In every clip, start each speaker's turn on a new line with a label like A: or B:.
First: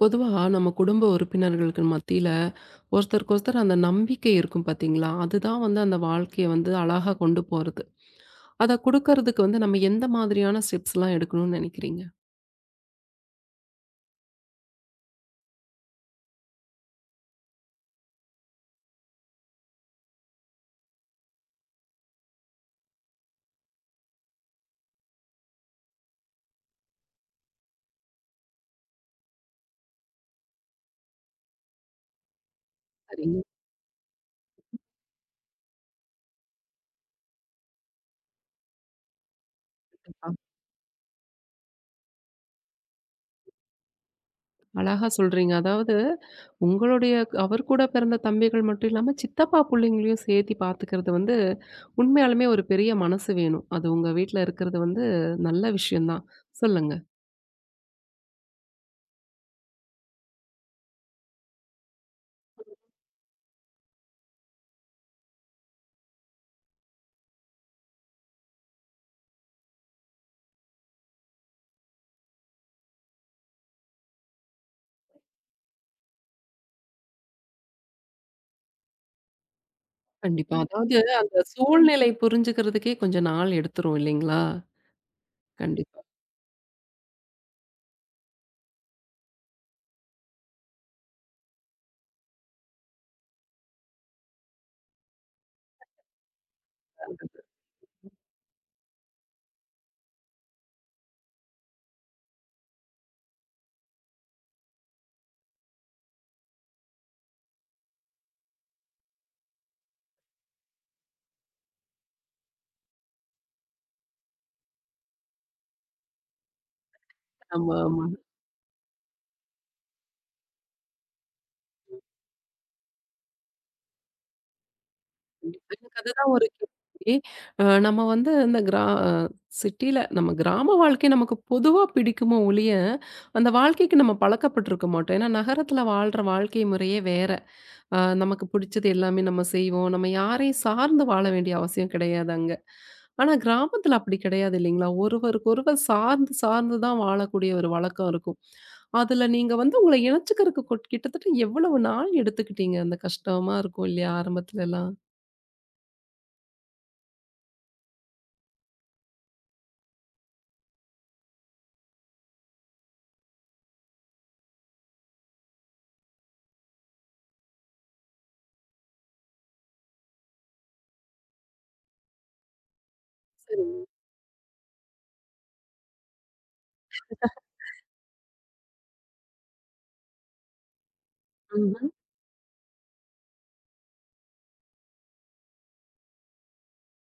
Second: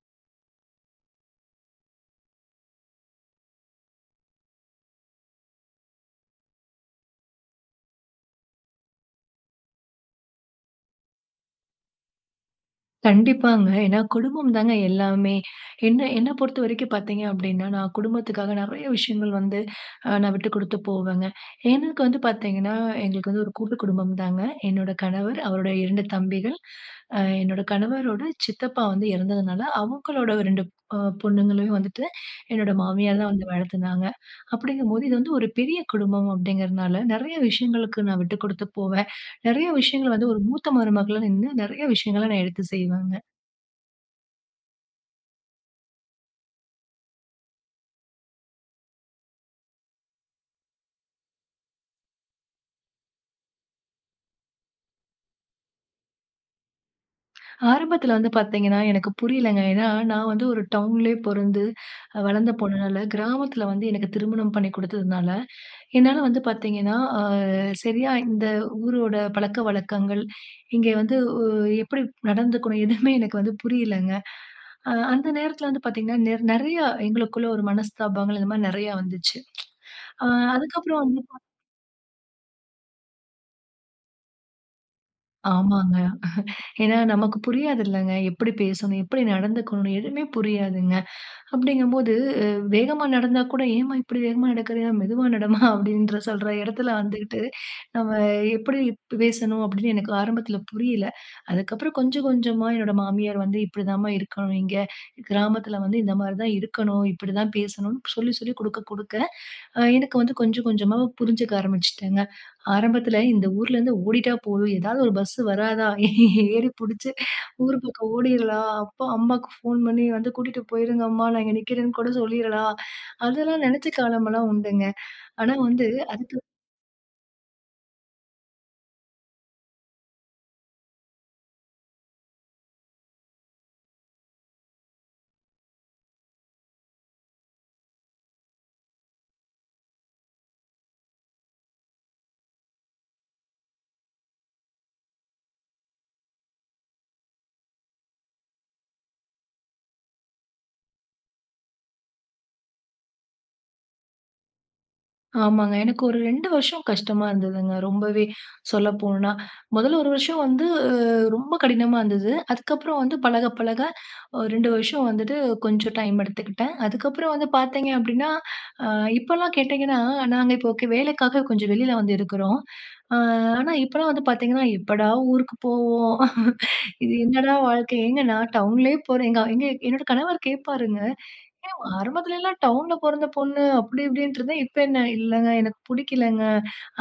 A: பொதுவா நம்ம குடும்ப உறுப்பினர்களுக்கு மத்தியில ஒருத்தருக்கு ஒருத்தர் அந்த நம்பிக்கை இருக்கும் பாத்தீங்களா? அதுதான் வந்து அந்த வாழ்க்கைய வந்து அழகா கொண்டு போறது. அத குடுக்கறதுக்கு வந்து நம்ம எந்த மாதிரியான ஸ்டெப்ஸ்லாம் எடுக்கணும்னு நெனைக்கிறீங்க?
B: கண்டிப்பாங்க. ஏன்னா குடும்பம் தாங்க எல்லாமே. என்ன என்ன பொறுத்தவரைக்கும் பார்த்தீங்க அப்டின்னா, நான் குடும்பத்துக்காக நெறைய விஷயங்கள் வந்து நான் விட்டு குடுத்து போவேங்க. எனக்கு வந்து பார்த்தீங்கன்னா, எங்களுக்கு வந்து ஒரு கூட்டு குடும்பம் தாங்க. என்னோட கணவர், அவருடைய 2 தம்பிகள், என்னோட கணவரோட சித்தப்பா வந்து இறந்ததுனால, அவங்களோட 2 அ பொண்ணுங்களையும் வந்துட்டு என்னோட மாமியார் தான்
A: சரிங்க.
B: வந்து வளர்த்துனாங்க. அப்படிங்கும்போது இது வந்து ஒரு பெரிய குடும்பம் அப்படிங்கிறனால, நெறைய விஷயங்களுக்கு நான் விட்டு குடுத்து போவேன். நெறைய விஷயங்கள்
A: கண்டிப்பா.
B: வந்து ஒரு மூத்த மருமகளா நின்னு நெறைய விஷயங்கள நான் எடுத்து செய்வேங்க.
A: அழகா சொல்றீங்க. அதாவது உங்களுடைய அவர் கூட பிறந்த தம்பிகள் மட்டும் இல்லாம சித்தப்பா புள்ளைங்களையும் சேர்த்தி பாத்துக்கிறது வந்து உண்மையாலுமே ஒரு பெரிய மனசு வேணும். அது உங்க வீட்ல இருக்கிறது வந்து நல்ல விஷயம் தான். சொல்லுங்க.
B: ஆரம்பத்துல வந்து பாத்தீங்கன்னா, எனக்கு புரியலங்க. ஏன்னா, நான் வந்து ஒரு டவுன்லயே பொறந்து, வளர்ந்து போனனால, கிராமத்துல வந்து எனக்கு திருமணம் பண்ணி குடுத்ததுனால, என்னால வந்து பாத்தீங்கன்னா, சரியா இந்த ஊரோட பழக்கவழக்கங்கள், இங்க வந்து எப்படி நடந்துக்கணும்? எதுவுமே எனக்கு வந்து புரியலங்க. அந்த நேரத்துல வந்து பாத்தீங்கன்னா, நெறைய எங்களுக்குள்ள ஒரு மனஸ்தாபங்கள், இந்த மாரி நெறையா வந்துச்சு. அ
A: கண்டிப்பா. அதாவது
B: அதுக்கப்புறம் வந்து
A: அந்த சூழ்நிலை புரிஞ்சுக்கிறதுக்கே கொஞ்சம் நாள் எடுத்துரும் இல்லைங்களா?
B: ஆமாங்க.
A: கண்டிப்பா.
B: ஏன்னா நமக்கு புரியாது இல்லங்க. எப்படி பேசணும்? எப்படி நடந்துக்கணும்? எதுவுமே புரியாதுங்க. அப்படிங்கும்போது, அ வேகமா நடந்தா கூட, "ஏம்மா இப்படி வேகமா நடக்குறியா? மெதுவா நடம்மா" அப்படின்ற சொல்ற இடத்துல வந்துகிட்டு, நம்ம எப்படி பேசணும் அப்படின்னு எனக்கு ஆரம்பத்துல புரியல. அதுக்கப்புறம் கொஞ்சம் கொஞ்சமா என்னோட மாமியார் வந்து, "இப்படிதாம்மா இருக்கணும் இங்க. கிராமத்துல வந்து இந்த மாரி தான் இருக்கணும். இப்படிதான் பேசணும்னு" சொல்லி சொல்லி குடுக்க குடுக்க, எனக்கு வந்து கொஞ்சம் கொஞ்சமா புரிஞ்சுக்க ஆரம்பிச்சுட்டேங்க. ஆரம்பத்துல இந்த ஊர்லேருந்து ஓடிட்டா போதும், ஏதாவது ஒரு பஸ் வராதா? ஏறி புடிச்சு
A: ஆமா,
B: ஊர்
A: ஆமா.
B: பக்கம் ஓடிறலாம். அப்பா, அம்மாக்கு ஃபோன் பண்ணி வந்து கூட்டிட்டு போயிருங்க அம்மா, நான் இங்க நிக்கிறேன்னு கூட சொல்லிறலாம். அதெல்லாம் நெனச்ச காலமெல்லாம் உண்டுங்க. ஆனா
A: கண்டிப்பா.
B: வந்து
A: எனக்கு அதுதான்
B: அதுக்கு
A: ஒரு கேள்வி. அ நம்ம வந்து இந்த கிரா சிட்டில நம்ம கிராம வாழ்க்கை நமக்கு பொதுவா பிடிக்குமோ ஒழிய, அந்த வாழ்க்கைக்கு நம்ம பழக்கப்பட்டுருக்க மாட்டோம். ஏன்னா நகரத்துல வாழ்ற வாழ்க்கை முறையே வேற. நமக்கு பிடிச்சது எல்லாமே நம்ம செய்வோம். நம்ம யாரையும் சார்ந்து வாழ வேண்டிய அவசியம் கிடையாது அங்க. ஆனா கிராமத்துல அப்படி கிடையாது இல்லைங்களா? ஒருவருக்கு ஒருவர் சார்ந்து சார்ந்து தான் வாழக்கூடிய ஒரு வழக்கம் இருக்கும். அதுல நீங்க வந்து உங்கள இணைச்சுக்கிறதுக்கு கிட்டத்தட்ட எவ்வளவு நாள் எடுத்துக்கிட்டீங்க? அந்த கஷ்டமா இருக்கும் இல்லையா ஆரம்பத்துலலாம்?
B: ஆமாங்க. எனக்கு ஒரு 2 வருஷம் கஷ்டமா இருந்ததுங்க. ரொம்பவே சொல்லப்போனா. முதல்ல 1 வருஷம் வந்து ரொம்ப கடினமா இருந்தது. அதுக்கப்புறம் வந்து பழக பழக 2 வருஷம் வந்துட்டு கொஞ்சம் டைம் எடுத்துக்கிட்டேன். அதுக்கப்புறம் வந்து பார்த்தீங்க அப்டின்னா, அ இப்பலாம் கேட்டீங்கன்னா, நாங்க இப்போ ஓகே வேலைக்காக கொஞ்சம் வெளியில வந்து இருக்கிறோம். அ ஆனா இப்பலாம் வந்து பார்த்தீங்கன்னா, எப்படா ஊருக்கு போவோம்? இது என்னடா வாழ்க்கை? ஏங்க நான் டவுன்லயே போறேன். எங்க எங்க என்னோட கணவர் கேட்பாருங்க. ஏன்
A: ம்ஹ்ம்.
B: ஆரம்பத்துலலாம் டவுன்ல பொறந்த பொண்ணு அப்படி இப்படின்ட்டு இருந்தேன். இப்ப என்ன? இல்லங்க எனக்கு புடிக்கலங்க.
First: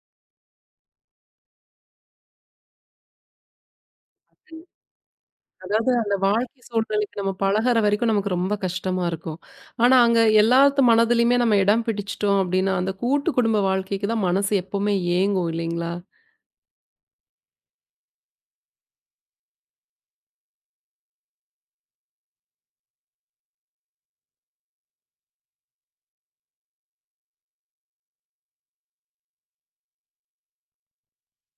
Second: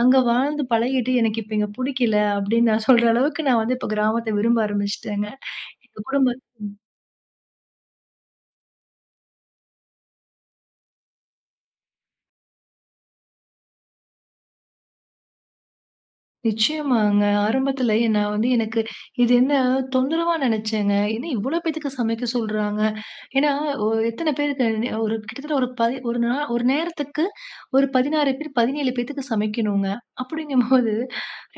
B: அங்க வாழ்ந்து பழகிட்டு எனக்கு இப்ப இங்க புடிக்கல அப்படின்னு நான் சொல்ற அளவுக்கு நான் வந்து இப்ப கிராமத்த விரும்ப ஆரம்பிச்சுட்டேங்க.
A: அதாவது
B: எங்க
A: அந்த
B: குடும்ப
A: வாழ்க்கை சூழ்நிலைக்கு நம்ம பழகுற வரைக்கும் நமக்கு ரொம்ப கஷ்டமா இருக்கும். ஆனா, அங்க எல்லாத்து மனதிலயுமே நம்ம இடம் பிடிச்சுட்டோம் அப்டின்னா, அந்த கூட்டு குடும்ப வாழ்க்கைக்கு தான் மனசு எப்பவுமே ஏங்கும் இல்லைங்களா?
B: நிச்சயமாங்க. ஆரம்பத்துல நான் வந்து எனக்கு இது என்ன தொந்தரவா நினைச்சேங்க. என்ன இவ்வளோ பேத்துக்கு சமைக்க சொல்றாங்க. ஏன்னா, எத்தன பேருக்கு ஒரு கிட்டத்தட்ட ஒரு நேரத்துக்கு ஒரு 16 பேர், 17 பேத்துக்கு சமைக்கணுங்க. அப்படிங்கும்போது,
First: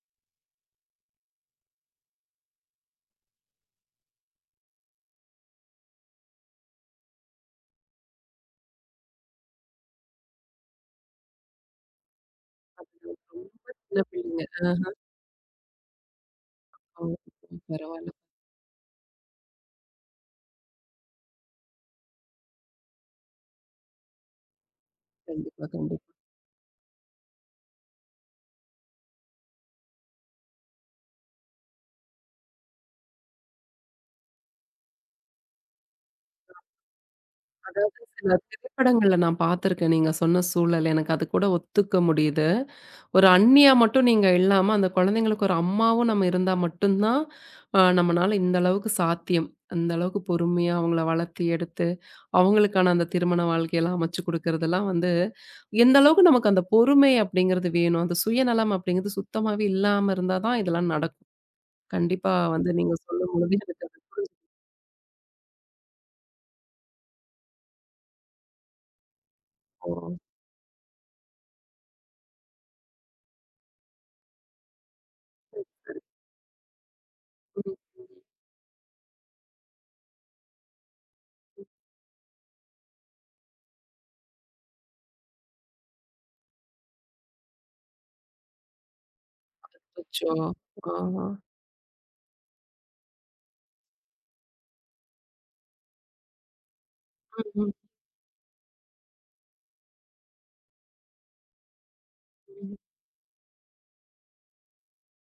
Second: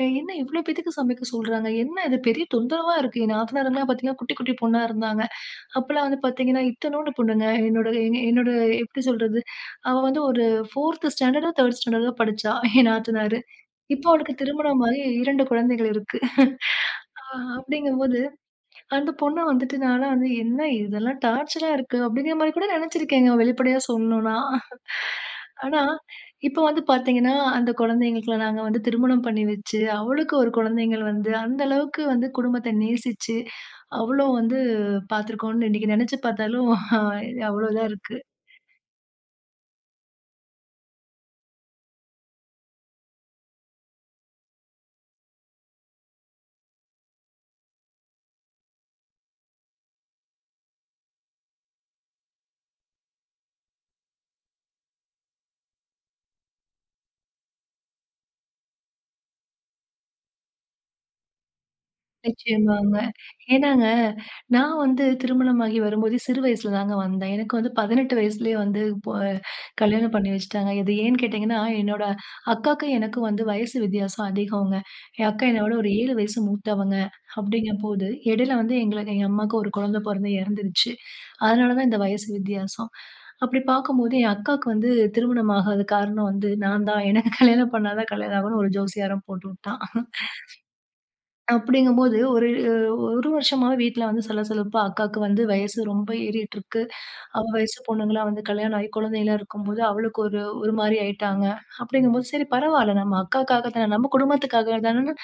B: என்ன இவ்ளோ பேத்துக்கு சமைக்க சொல்றாங்க? என்ன இது பெரிய தொந்தரவா இருக்கு. என் நாத்தனாருங்கலாம் பார்த்தீங்கன்னா, குட்டி குட்டி பொண்ணா இருந்தாங்க. அப்பலாம் வந்து பார்த்தீங்கன்னா, இத்தனூண்டு பொண்ணுங்க. என்னோட எங்க என்னோட எப்படி சொல்றது? அவ வந்து ஒரு 4த் ஸ்டாண்டர்டோ, 3ர்ட் ஸ்டாண்டர்டோ படிச்சா, என் நாத்தனாரு.
A: சின்ன
B: இப்போ அவளுக்கு
A: பிள்ளைங்க. ஆஹ.
B: திருமணமாகி 2 குழந்தைகள் இருக்கு.
A: ஓகே. பரவால்ல.
B: அப்படிங்கும்போது அந்த பொண்ண வந்துட்டு நான்லாம் வந்து, "என்ன இதெல்லாம் டார்ச்சரா இருக்கு." அப்படிங்கிற மாரி கூட நெனச்சிருக்கேங்க, வெளிப்படையா சொல்லணும்னா.
A: கண்டிப்பா,
B: ஆனா,
A: கண்டிப்பா.
B: இப்ப வந்து பாத்தீங்கன்னா, அந்த குழந்தைங்களுக்குலாம் நாங்க வந்து திருமணம் பண்ணி வச்சு, அவளுக்கு ஒரு குழந்தைகள் வந்து, அந்த அளவுக்கு வந்து குடும்பத்த நேசிச்சு, அவ்வளோ வந்து பாத்துருக்கோம்னு இன்னைக்கு நெனச்சு பாத்தாலும், அவ்வளோ இதா இருக்கு.
A: சில திரைப்படங்கள்ல நான் பார்த்துருக்கேன். நீங்க சொன்ன சூழல். எனக்கு அது கூட ஒத்துக்க முடியுது. ஒரு அண்ணியா மட்டும் நீங்க இல்லாம, அந்த குழந்தைங்களுக்கு ஒரு அம்மாவும் நம்ம இருந்தா மட்டும் தான், நம்மனால இந்த அளவுக்கு சாத்தியம். அந்த அளவுக்கு பொறுமையா அவங்கள வளர்த்து எடுத்து அவங்களுக்கான அந்த திருமண வாழ்க்கையெல்லாம் அமைச்சு குடுக்குறதெல்லாம் வந்து, எந்த அளவுக்கு நமக்கு அந்த பொறுமை அப்படிங்கிறது வேணும். அந்த சுயநலம் அப்படிங்கிறது சுத்தமாவே இல்லாம இருந்தா தான் இதெல்லாம் நடக்கும். கண்டிப்பா வந்து நீங்க
B: நிச்சயமாங்க.
A: சொல்லும்பொழுது எனக்கு
B: ஏன்னாங்க,
A: அது
B: நான் வந்து திருமணமாகி வரும்போதே சிறு வயசுல தாங்க வந்தேன். எனக்கு வந்து 18 வயசுலயே வந்து
A: இப்போ
B: கல்யாணம் பண்ணி வச்சுட்டாங்க. இது ஏன்னு கேட்டீங்கன்னா, என்னோட அக்காக்கும் எனக்கும் வந்து வயசு வித்தியாசம் அதிகங்க. என் அக்கா என்னை விட ஒரு 7 வயசு மூத்தவங்க.
A: ம்.
B: அப்படிங்கம்போது, இடையில வந்து எங்களுக்கு எங்க அம்மாவுக்கு ஒரு குழந்தை பொறந்து இறந்துருச்சு. அதனால தான் இந்த வயசு வித்தியாசம். அப்படி பார்க்கும்போது, என் அக்காவுக்கு வந்து திருமணம் ஆகாத காரணம் வந்து நான் தான். எனக்கு கல்யாணம் பண்ணா தான் கல்யாணம் ஆகும்ன்னு ஒரு ஜோசியாரன் போட்டு விட்டான்.
A: அச்சோ! ஆமா.
B: அப்படிங்கும்போது ஒரு ஒரு வருஷமாவே வீட்ல வந்து சலசலப்பு. அக்காக்கு வந்து வயசு ரொம்ப ஏறிட்டுருக்கு. அவ
A: ம், ம்,
B: வயசு பொண்ணுங்கலாம் வந்து கல்யாணம் ஆகி குழந்தைலாம் இருக்கும்போது, அவளுக்கு ஒரு ஒரு மாரி ஆயிட்டாங்க. அப்படிங்கும்போது, சரி
A: ம்.
B: பரவால்ல நம்ம அக்காக்காக தான, நம்ம குடும்பத்துக்காக தானன்னு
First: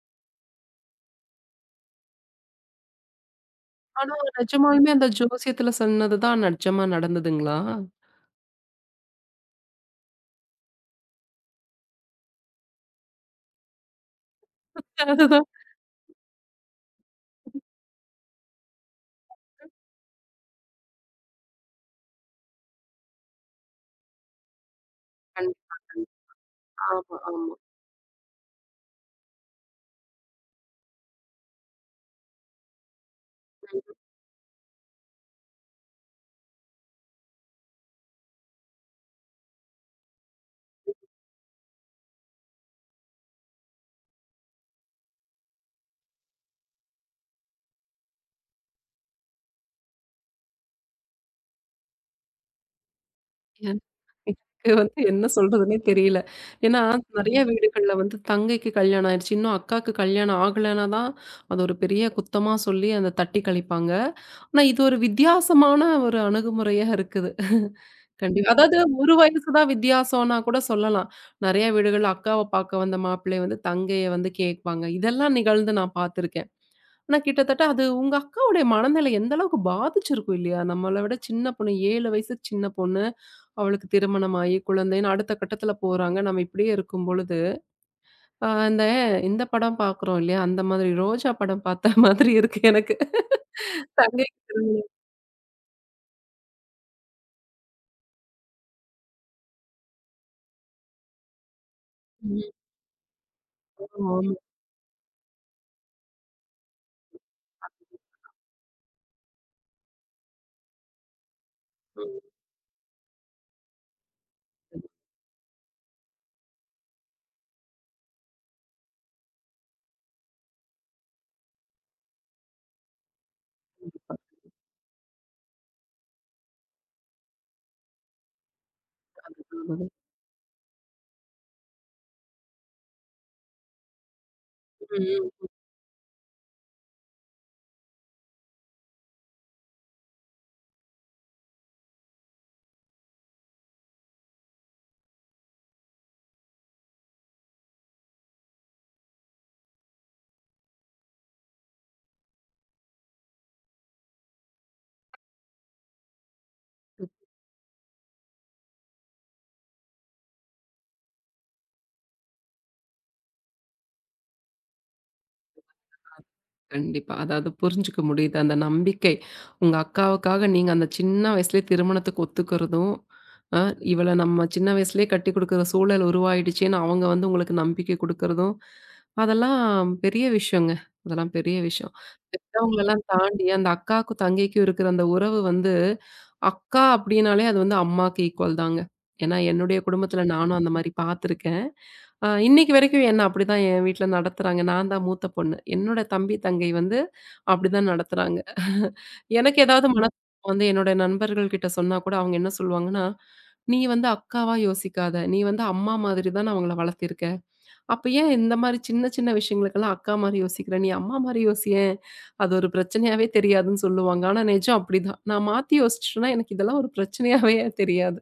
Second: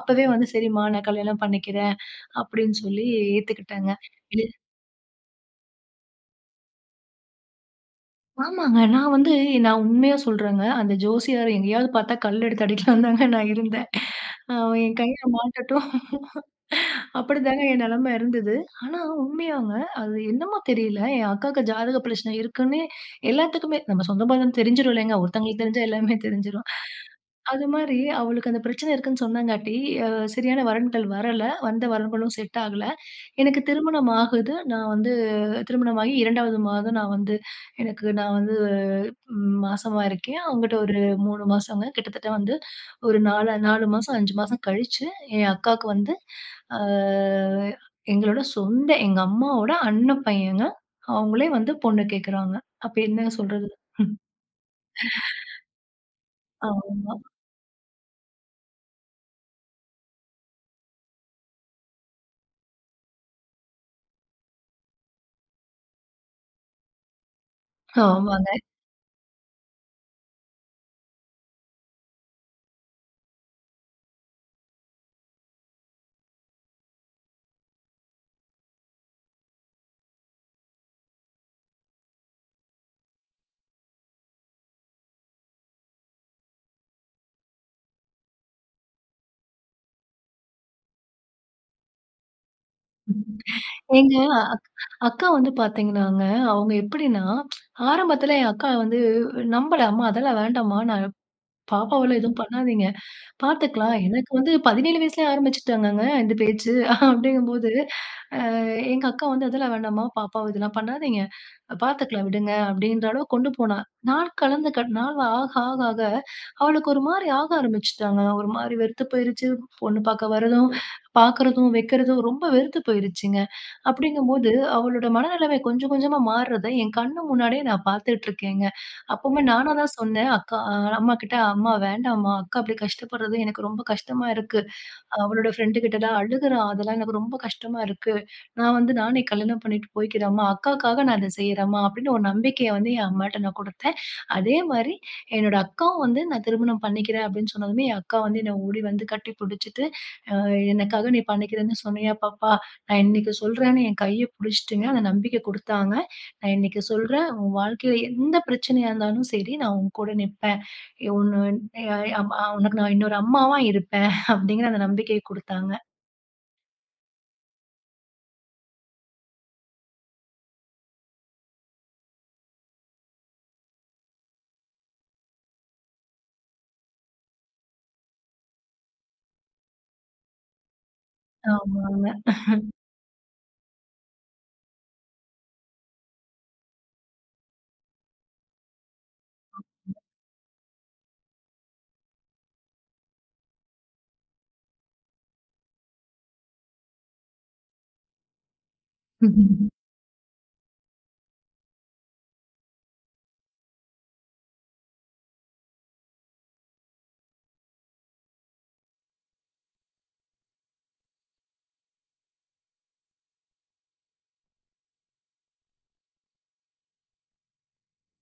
B: அப்பவே வந்து சரிம்மா நான் கல்யாணம் பண்ணிக்கிறேன் அப்படின்னு சொல்லி ஏத்துக்கிட்டாங்க.
A: ஆனா
B: இது
A: நிஜமாலுமே அந்த ஜோசியத்துல சொன்னது தான் நிஜமா நடந்ததுங்களா?
B: ஆமாங்க. நான் உண்மையா சொல்றேங்க. அந்த ஜோசியார் எங்கேயாவது பார்த்தா கல் எடுத்து அடிக்கலான்னு தாங்க நான் இருந்தேன். அவன் என் கையில
A: அதுதான்.
B: மாட்டட்டும். அப்படிதாங்க என் நிலைமை இருந்தது. ஆனா உண்மையாங்க. அது என்னமோ தெரியல. என் அக்காவுக்கு ஜாதக பிரச்சனை இருக்குன்னு எல்லாத்துக்குமே நம்ம சொந்த பந்தம் தெரிஞ்சிரும் இல்லைங்க. ஒருத்தங்களுக்கு
A: கண்டிப்பா,
B: தெரிஞ்சா எல்லாமே
A: கண்டிப்பா.
B: தெரிஞ்சிரும்.
A: ஆமா, ஆமா.
B: அது மாரி அவளுக்கு அந்த பிரச்சனை இருக்குன்னு சொன்னங்காட்டி, அ சரியான வரன்கள் வரல. வந்த வரன்களும் செட் ஆகல. எனக்கு திருமணம் ஆகுது. நான் வந்து திருமணமாகி 2வது மாதம் நான் வந்து எனக்கு நான் வந்து ம் மாசமா இருக்கேன். அவங்கிட்ட ஒரு 3 மாசங்க. கிட்டத்தட்ட வந்து ஒரு 4 4 மாசம் 5 மாசம் கழிச்சு, என் அக்காவுக்கு வந்து அ எங்களோட சொந்த எங்க அம்மாவோட அண்ணன் பையங்க. அவங்களே வந்து பொண்ணு கேட்குறாங்க. அப்ப என்ன சொல்றது?
A: ம். எனக்கு வந்து என்ன சொல்றதுன்னே தெரியல. ஏன்னா,
B: ஆமா,
A: நெறைய வீடுகள்ல வந்து தங்கைக்கு கல்யாணம் ஆயிருச்சு. இன்னும் அக்காக்கு கல்யாணம் ஆகலன்னா தான், அது ஒரு பெரிய குத்தமா சொல்லி அந்த தட்டி கழிப்பாங்க. ஆனா, இது ஒரு வித்தியாசமான ஒரு அணுகுமுறையா இருக்குது.
B: ஆமாங்க.
A: கண்டிப்பா. அதாவது ஒரு வயசு தான் வித்தியாசம்னா கூட சொல்லலாம். நெறைய வீடுகள்ல அக்காவ பார்க்க வந்த மாப்பிள்ளை வந்து தங்கைய வந்து கேட்பாங்க. இதெல்லாம் நிகழ்ந்து நான் பார்த்துருக்கேன். ஆனா, கிட்டத்தட்ட அது உங்க அக்காவுடைய மனநிலை எந்த அளவுக்கு பாதிச்சிருக்கும் இல்லையா? நம்மள விட சின்ன பொண்ணு 7 வயசுக்கு சின்ன பொண்ணு. அவளுக்கு திருமணமாகி குழந்தைன்னு அடுத்த கட்டத்துல போறாங்க. நம்ம இப்படியே இருக்கும் பொழுது, அந்த இந்த படம் பார்க்குறோம் இல்லையா? அந்த மாதிரி ரோஜா படம் பார்த்த மாதிரி இருக்கு எனக்கு.
B: எங்க
A: தங்கை
B: அக் அக்கா வந்து பாத்தீங்கன்னாங்க, அவங்க எப்படின்னா, ஆரம்பத்துல என் அக்கா வந்து நம்பல. "அம்மா அதெல்லாம் வேண்டாம்மா. நான் பாப்பாவெல்லாம் எதுவும்
A: ம்.
B: பண்ணாதீங்க. பாத்துக்கலாம்."
A: ஆமா.
B: எனக்கு வந்து 17 வயசுலயே ஆரம்பிச்சுட்டாங்கங்க இந்த பேச்சு. அப்படிங்கும்போது அ எங்க அக்கா வந்து "அதெல்லாம் வேண்டாம்மா, பாப்பாவ இதெல்லாம் பண்ணாதீங்க.
A: ஆமா.
B: பாத்துக்கலாம் விடுங்க" அப்படின்ற அளவுக்கு கொண்டு போனா. நாள் கலந்து
A: ம்.
B: நாள் ஆக ஆக ஆக அவளுக்கு ஒரு மாரி ஆக ஆரம்பிச்சுட்டாங்க. ஒரு மாரி வெறுத்து போயிருச்சு. பொண்ணு பாக்க வரதும், பாக்குறதும், வைக்கிறதும் ரொம்ப வெறுத்து போயிருச்சுங்க.
A: கண்டிப்பா.
B: அப்படிங்கும்போது அவளோட மனநிலைமை கொஞ்சம் கொஞ்சமா மாறுறத என் கண்ணு முன்னாடியே நான் பாத்துட்டு இருக்கேங்க. அப்பவுமே
A: அதுதான்
B: நானா தான்
A: அதுதான்.
B: சொன்னேன், அக்கா அம்மா கிட்ட "அம்மா வேண்டாம்மா, அக்கா அப்படி கஷ்டப்படுறது எனக்கு ரொம்ப கஷ்டமா இருக்கு.
A: ம்.
B: அவளோட ஃப்ரெண்டு கிட்டலாம் அழுகுறா. அதெல்லாம் எனக்கு ரொம்ப கஷ்டமா இருக்கு. நான் வந்து நானே கல்யாணம் பண்ணிட்டு போய்க்கிறேன்ம்மா. அக்காக்காக நான் இத செய்றேன்ம்மா அப்படின்னு ஒரு நம்பிக்கைய வந்து என் அம்மாட்ட நான் குடுத்தேன். அதே மாரி என்னோட அக்காவும் வந்து நான் திருமணம் பண்ணிக்கிறேன் அப்படின்னு சொன்னதுமே, என் அக்கா வந்து என்ன ஓடி வந்து கட்டி புடிச்சுட்டு, அ "எனக்காக நீ பண்ணிக்கிறேன்னு சொன்னியா பாப்பா? நான் இன்னைக்கு சொல்றேன்னு" என் கைய புடிச்சுட்டுங்க அந்த நம்பிக்கை குடுத்தாங்க. "நான் இன்னைக்கு சொல்றேன். உன் வாழ்க்கையில எந்த பிரச்சனையா இருந்தாலும் சரி, நான் உன் கூட நிப்பேன். உன்ன அ அம் உனக்கு நான் இன்னொரு அம்மாவா இருப்பேன். அப்படிங்கிற அந்த நம்பிக்கைய குடுத்தாங்க.
A: கண்டிப்பா. அதாவது புரிஞ்சுக்க முடியுது. அந்த நம்பிக்கை. உங்க அக்காவுக்காக நீங்க அந்த சின்ன வயசுலயே திருமணத்துக்கு ஒத்துக்கிறதும், அ இவள நம்ம சின்ன வயசுலயே கட்டி குடுக்குற சூழல் உருவாயிடுச்சேன்னு அவங்க வந்து உங்களுக்கு நம்பிக்கை குடுக்குறதும், அதெல்லாம் பெரிய விஷயங்க. அதெல்லாம் பெரிய விஷயம்.
B: ஆமாங்க.
A: பெத்தவங்களெல்லாம் தாண்டி அந்த அக்காவுக்கும் தங்கைக்கும் இருக்கிற அந்த உறவு வந்து, அக்கா அப்படின்னாலே அது வந்து அம்மாக்கு ஈக்குவல் தாங்க. ஏன்னா என்னுடைய குடும்பத்துல நானும் அந்த மாரி பார்த்துருக்கேன். இன்னைக்கு வரைக்கும் என்ன அப்படிதான் என் வீட்ல நடத்துறாங்க. நான் தான் மூத்த பொண்ணு. என்னோட தம்பி, தங்கை வந்து அப்படிதான் நடத்துறாங்க. எனக்கு ஏதாவது ம். மன வந்து என்னோட நண்பர்கள் கிட்ட சொன்னா கூட அவங்க என்ன சொல்லுவாங்கன்னா, "நீ வந்து அக்காவா யோசிக்காத. நீ வந்து அம்மா மாதிரி தான அவங்கள வளர்த்திருக்க. அப்ப ஏன் இந்த மாரி சின்ன சின்ன விஷயங்களுக்கெல்லாம் அக்கா மாரி யோசிக்கிற? நீ அம்மா மாரி யோசியேன். அது ஒரு பிரச்சனையாவே தெரியாதுன்னு" சொல்லுவாங்க. ஆனா நிஜம் அப்படிதான். நான் மாத்தி யோசிச்சுட்டேன்னா எனக்கு இதெல்லாம் ஒரு பிரச்சனையாவே தெரியாது.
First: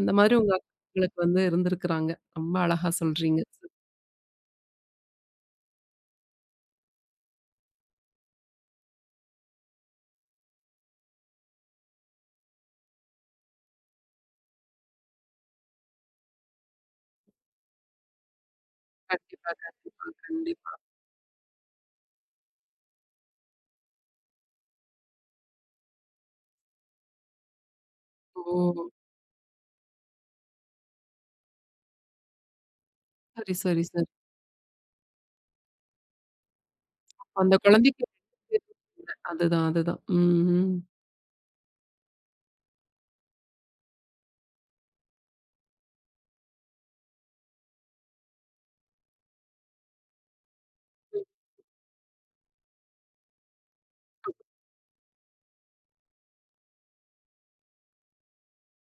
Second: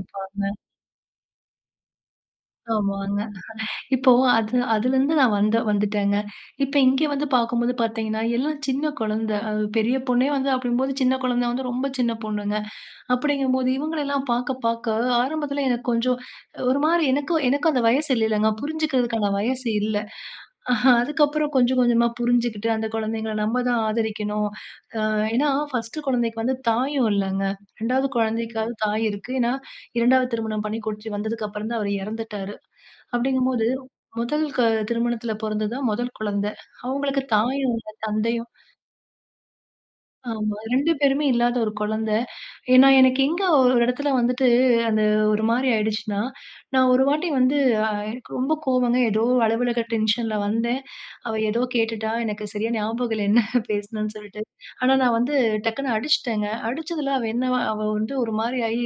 A: அந்த மாதிரி உங்க அக்காங்களுக்கு வந்து இருந்திருக்கிறாங்க. ரொம்ப அழகா
B: ஆமாங்க.
A: சொல்றீங்க.
B: இப்போ அதுலருந்து நான் வந்துட்டேங்க. இப்ப இங்க வந்து பார்க்கும்போது பார்த்தீங்கன்னா, எல்லாம் சின்ன குழந்த. அது பெரிய பொண்ணே வந்து அப்படிங்கும்போது சின்ன குழந்த வந்து ரொம்ப சின்ன பொண்ணுங்க. அப்படிங்கும்போது இவங்களெல்லாம் பார்க்க பார்க்க ஆரம்பத்துல எனக்கு கொஞ்சம் ஒரு மாரி எனக்கும் எனக்கும் அந்த வயசு இல்லலங்க. புரிஞ்சுக்கிறதுக்கான
A: கண்டிப்பா,
B: வயசு இல்ல.
A: கண்டிப்பா, கண்டிப்பா.
B: அதுக்கப்புறம் கொஞ்சம் கொஞ்சமா புரிஞ்சுகிட்டு அந்த குழந்தைங்கள நம்ம தான் ஆதரிக்கணும். ஏன்னா, ஃபர்ஸ்ட் குழந்தைக்கு வந்து தாயும் இல்லங்க. 2வது
A: ஓ!
B: குழந்தைக்காவது தாய் இருக்கு. ஏன்னா, 2வது திருமணம் பண்ணி கூட்டிட்டு வந்ததுக்கு அப்புறம் தான் அவரு இறந்துட்டாரு.
A: சரி,
B: அப்படிங்கும்போது
A: சரி, சரி.
B: முதல் க திருமணத்தில பொறந்தது தான் முதல் குழந்தை. அவங்களுக்கு
A: அந்த
B: தாயும் இல்ல,
A: குழந்தைக்கு
B: தந்தையும்
A: அதுதான். ம்,
B: ஆமா.
A: ம்.
B: 2 பேருமே இல்லாத ஒரு குழந்தை. ஏன்னா, எனக்கு எங்க ஒரு இடத்துல வந்துட்டு அந்த ஒரு மாரி ஆயிடுச்சுன்னா, நான் ஒரு வாட்டி வந்து எனக்கு ரொம்ப கோவங்க. ஏதோ அலுவலக டென்ஷன்ல வந்தேன்.
A: ம்,
B: அவ ஏதோ கேட்டுட்டா. எனக்கு சரியா ஞாபகம் இல்ல என்ன பேசினேன்னு சொல்லிட்டு. ஆனா, நான் வந்து டக்குன்னு அடிச்சுட்டேங்க. அடிச்சதுல அவ என்ன அவ வந்து ஒரு மாரி ஆயி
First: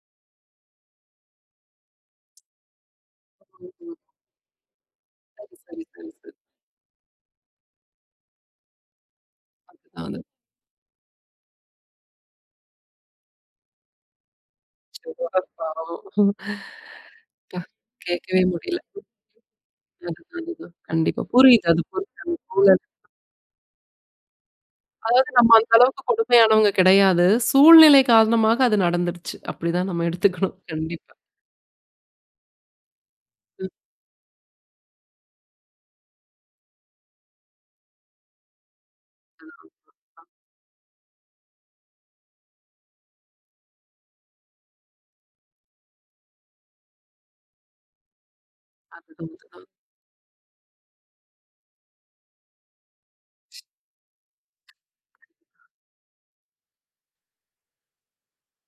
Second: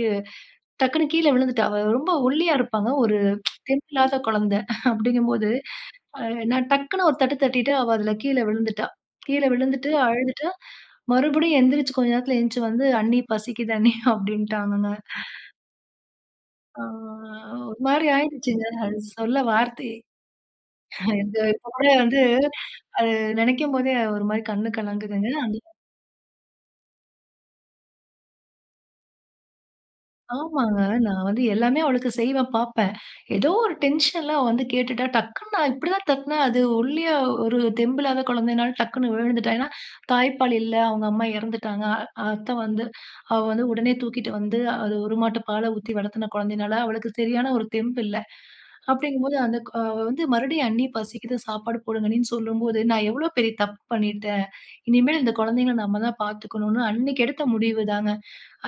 B: டக்குன்னு கீழ விழுந்துட்டா. அவ ரொம்ப ஒல்லியா இருப்பாங்க. ஒரு
A: ம், ம்.
B: தெம்பில்லாத குழந்தை. அப்படிங்கும்போது
A: சரி, சரி, சரி,
B: அ
A: சரி.
B: நான் டக்குன்னு ஒரு தட்டு தட்டிட்டு, அவ அதுல கீழ விழுந்துட்டா. கீழ விழுந்துட்டு
A: அதுதான் அது.
B: அழுதுட்டா. மறுபடியும் எந்திரிச்சு கொஞ்ச நேரத்துல எந்திச்சு வந்து, "அண்ணி பசிக்குது அண்ணி" அப்படின்ட்டாங்கங்க.
A: சிறுவ பாவம்.
B: ஆ
A: க
B: ஒரு மாரி
A: கேட்கவே
B: ஆயிடுச்சுங்க.
A: முடியல.
B: அது சொல்ல வார்த்தை.
A: அதுதான். கண்டிப்பா.
B: எனக்கு
A: புரியுது.
B: இப்ப
A: அது
B: கூட
A: புரியுது.
B: வந்து
A: அந்த சூழல்.
B: அது நெனைக்கும் போதே ஒரு மாரி கண்ணு கலங்குதுங்க.
A: அதாவது நம்ம அந்த அளவுக்கு கொடுமையானவங்க கிடையாது. சூழ்நிலை காரணமாக அது நடந்துருச்சு. அப்படிதான் நம்ம எடுத்துக்கணும்.
B: ஆமாங்க.
A: கண்டிப்பா.
B: நான் வந்து எல்லாமே அவளுக்கு செய்வேன், பாப்பேன். ஏதோ
A: ம்.
B: ஒரு டென்ஷன்ல அவ வந்து கேட்டுட்டா, டக்குன்னு நான் இப்படிதான் தட்டுனேன். அது ஒல்லியா ஒரு தெம்பில்லாத குழந்தைனால டக்குன்னு விழுந்துட்டா. ஏன்னா,
A: அதுதான்,
B: தாய்ப்பால் இல்ல. அவங்க அம்மா இறந்துட்டாங்க. அத்தை வந்து அவ வந்து உடனே தூக்கிட்டு வந்து அது ஒரு மாட்டு பால ஊத்தி வளர்த்துன குழந்தைனால அவளுக்கு சரியான ஒரு தெம்பு இல்ல.
A: அதுதான்.
B: அப்படிங்கும்போது அந்த
A: அதுதான்.
B: கு அவ வந்து மறுபடியும் "அண்ணி பசிக்குது, சாப்பாடு போடுங்கண்ணின்னு" சொல்லும்போது, நான் எவ்வளோ பெரிய தப்பு பண்ணிட்டேன். இனிமேல் இந்த குழந்தைங்கள நம்ம தான் பார்த்துக்கணும்னு அன்னைக்கு எடுத்த முடிவுதாங்க.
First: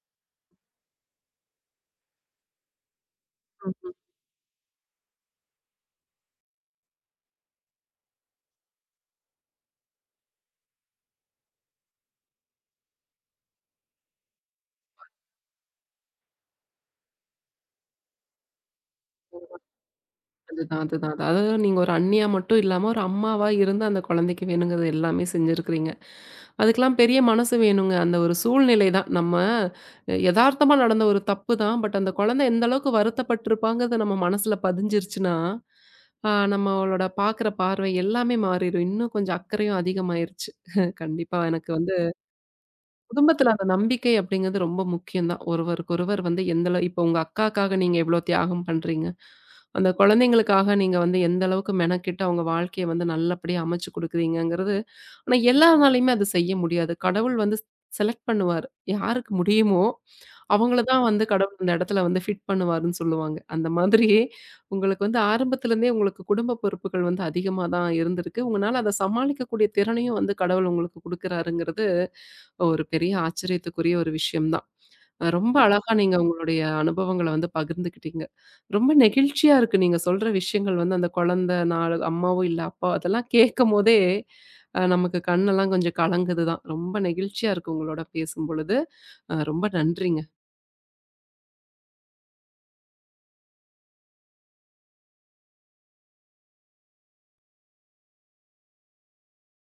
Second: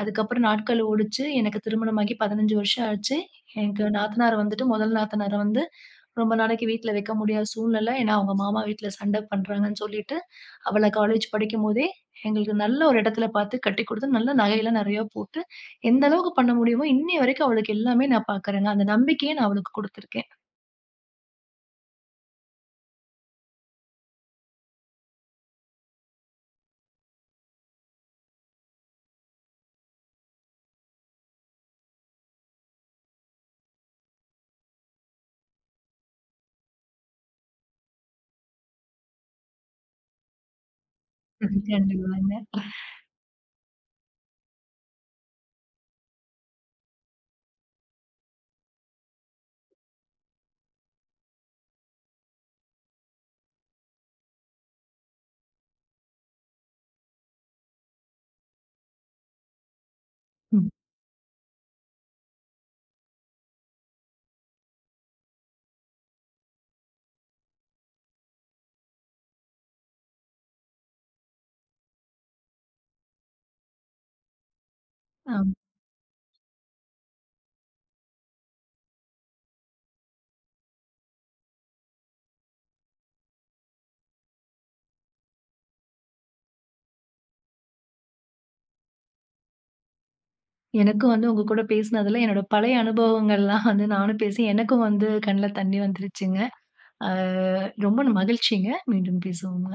B: அதுக்கப்புறம் நாட்கள் ஓடுச்சு. எனக்கு திருமணமாகி 15 வருஷம் ஆச்சு. எனக்கு
A: ம்.
B: நாத்தனார் வந்துட்டு முதல் நாத்தனார வந்து ரொம்ப நாளைக்கு வீட்ல வைக்க முடியாத சூழ்நிலை. ஏன்னா, அவங்க மாமா வீட்ல சண்டை பண்றாங்கன்னு சொல்லிட்டு, அவள காலேஜ் படிக்கும்போதே எங்களுக்கு நல்ல ஒரு இடத்துல பார்த்து கட்டிக் குடுத்து, நல்ல நகையெல்லாம் நெறையா போட்டு, எந்த அளவுக்கு பண்ண முடியுமோ, இன்னைய வரைக்கும் அவளுக்கு எல்லாமே நான் பார்க்குறேங்க. அந்த நம்பிக்கைய நான் அவளுக்கு குடுத்துருக்கேன்.
A: அதுதான், அதுதான். அது- அதாவது நீங்க ஒரு அண்ணியா மட்டும் இல்லாம, ஒரு அம்மாவா இருந்து அந்த குழந்தைக்கு வேணுங்கிறது எல்லாமே செஞ்சிருக்கிறீங்க. அதுக்கெல்லாம் பெரிய மனசு வேணுங்க. அந்த ஒரு சூழ்நிலை தான். நம்ம எதார்த்தமா நடந்த ஒரு தப்பு தான். பட் அந்த குழந்தை எந்த அளவுக்கு வருத்தப்பட்டுருப்பாங்கிறது நம்ம மனசுல பதிஞ்சிருச்சுன்னா, நம்மளோட பார்க்குற பார்வை எல்லாமே மாறிரும். இன்னும் கொஞ்சம் அக்கறையும் அதிகமாயிருச்சு. கண்டிப்பா எனக்கு வந்து
B: கண்டிப்பாங்க.
A: குடும்பத்துல அந்த நம்பிக்கை அப்படிங்கிறது ரொம்ப முக்கியம் தான். ஒருவருக்கொருவர் வந்து எந்த அளவு இப்போ உங்க அக்காக்காக நீங்க எவ்வளோ தியாகம் பண்றீங்க. அந்த குழந்தைங்களுக்காக நீங்க வந்து எந்த அளவுக்கு மெனக்கெட்டு அவங்க வாழ்க்கைய வந்து நல்லபடியா அமைச்சு குடுக்குறீங்கங்கிறது, ஆனா எல்லாராலயுமே அது செய்ய முடியாது. கடவுள் வந்து செலக்ட் பண்ணுவாரு. யாருக்கு முடியுமோ,
B: ம்.
A: அவங்கள தான் வந்து கடவுள் அந்த இடத்துல வந்து ஃபிட் பண்ணுவாருன்னு சொல்லுவாங்க. அந்த மாதிரி உங்களுக்கு வந்து ஆரம்பத்துலேருந்தே உங்களுக்கு குடும்ப பொறுப்புகள் வந்து அதிகமா தான் இருந்திருக்கு. உங்கனால அத சமாளிக்கக்கூடிய திறனையும் வந்து கடவுள் உங்களுக்கு குடுக்குறாருங்கிறது ஒரு பெரிய ஆச்சரியத்துக்குரிய ஒரு விஷயம் தான். ரொம்ப
B: ஆமா.
A: கண்டிப்பா. அழகா நீங்க உங்களுடைய அனுபவங்கள வந்து பகிர்ந்துக்கிட்டீங்க. ரொம்ப நெகிழ்ச்சியா இருக்கு. நீங்க சொல்ற விஷயங்கள் வந்து அந்த குழந்தை நாள் அம்மாவோ இல்ல அப்பாவோ அதெல்லாம் கேட்கும்போதே, நமக்கு கண்ணெல்லாம் கொஞ்சம் கலங்குது தான். ரொம்ப நெகிழ்ச்சியா இருக்கு உங்களோட பேசும்பொழுது. ரொம்ப நன்றிங்க.
B: எனக்கும் வந்து உங்க கூட பேசினதுல என்னோட பழைய அனுபவங்கள்லாம் வந்து நானும் பேசி எனக்கும் வந்து கண்ல தண்ணி வந்துருச்சுங்க. அ ரொம்ப மகிழ்ச்சிங்க. மீண்டும் பேசுவோங்க.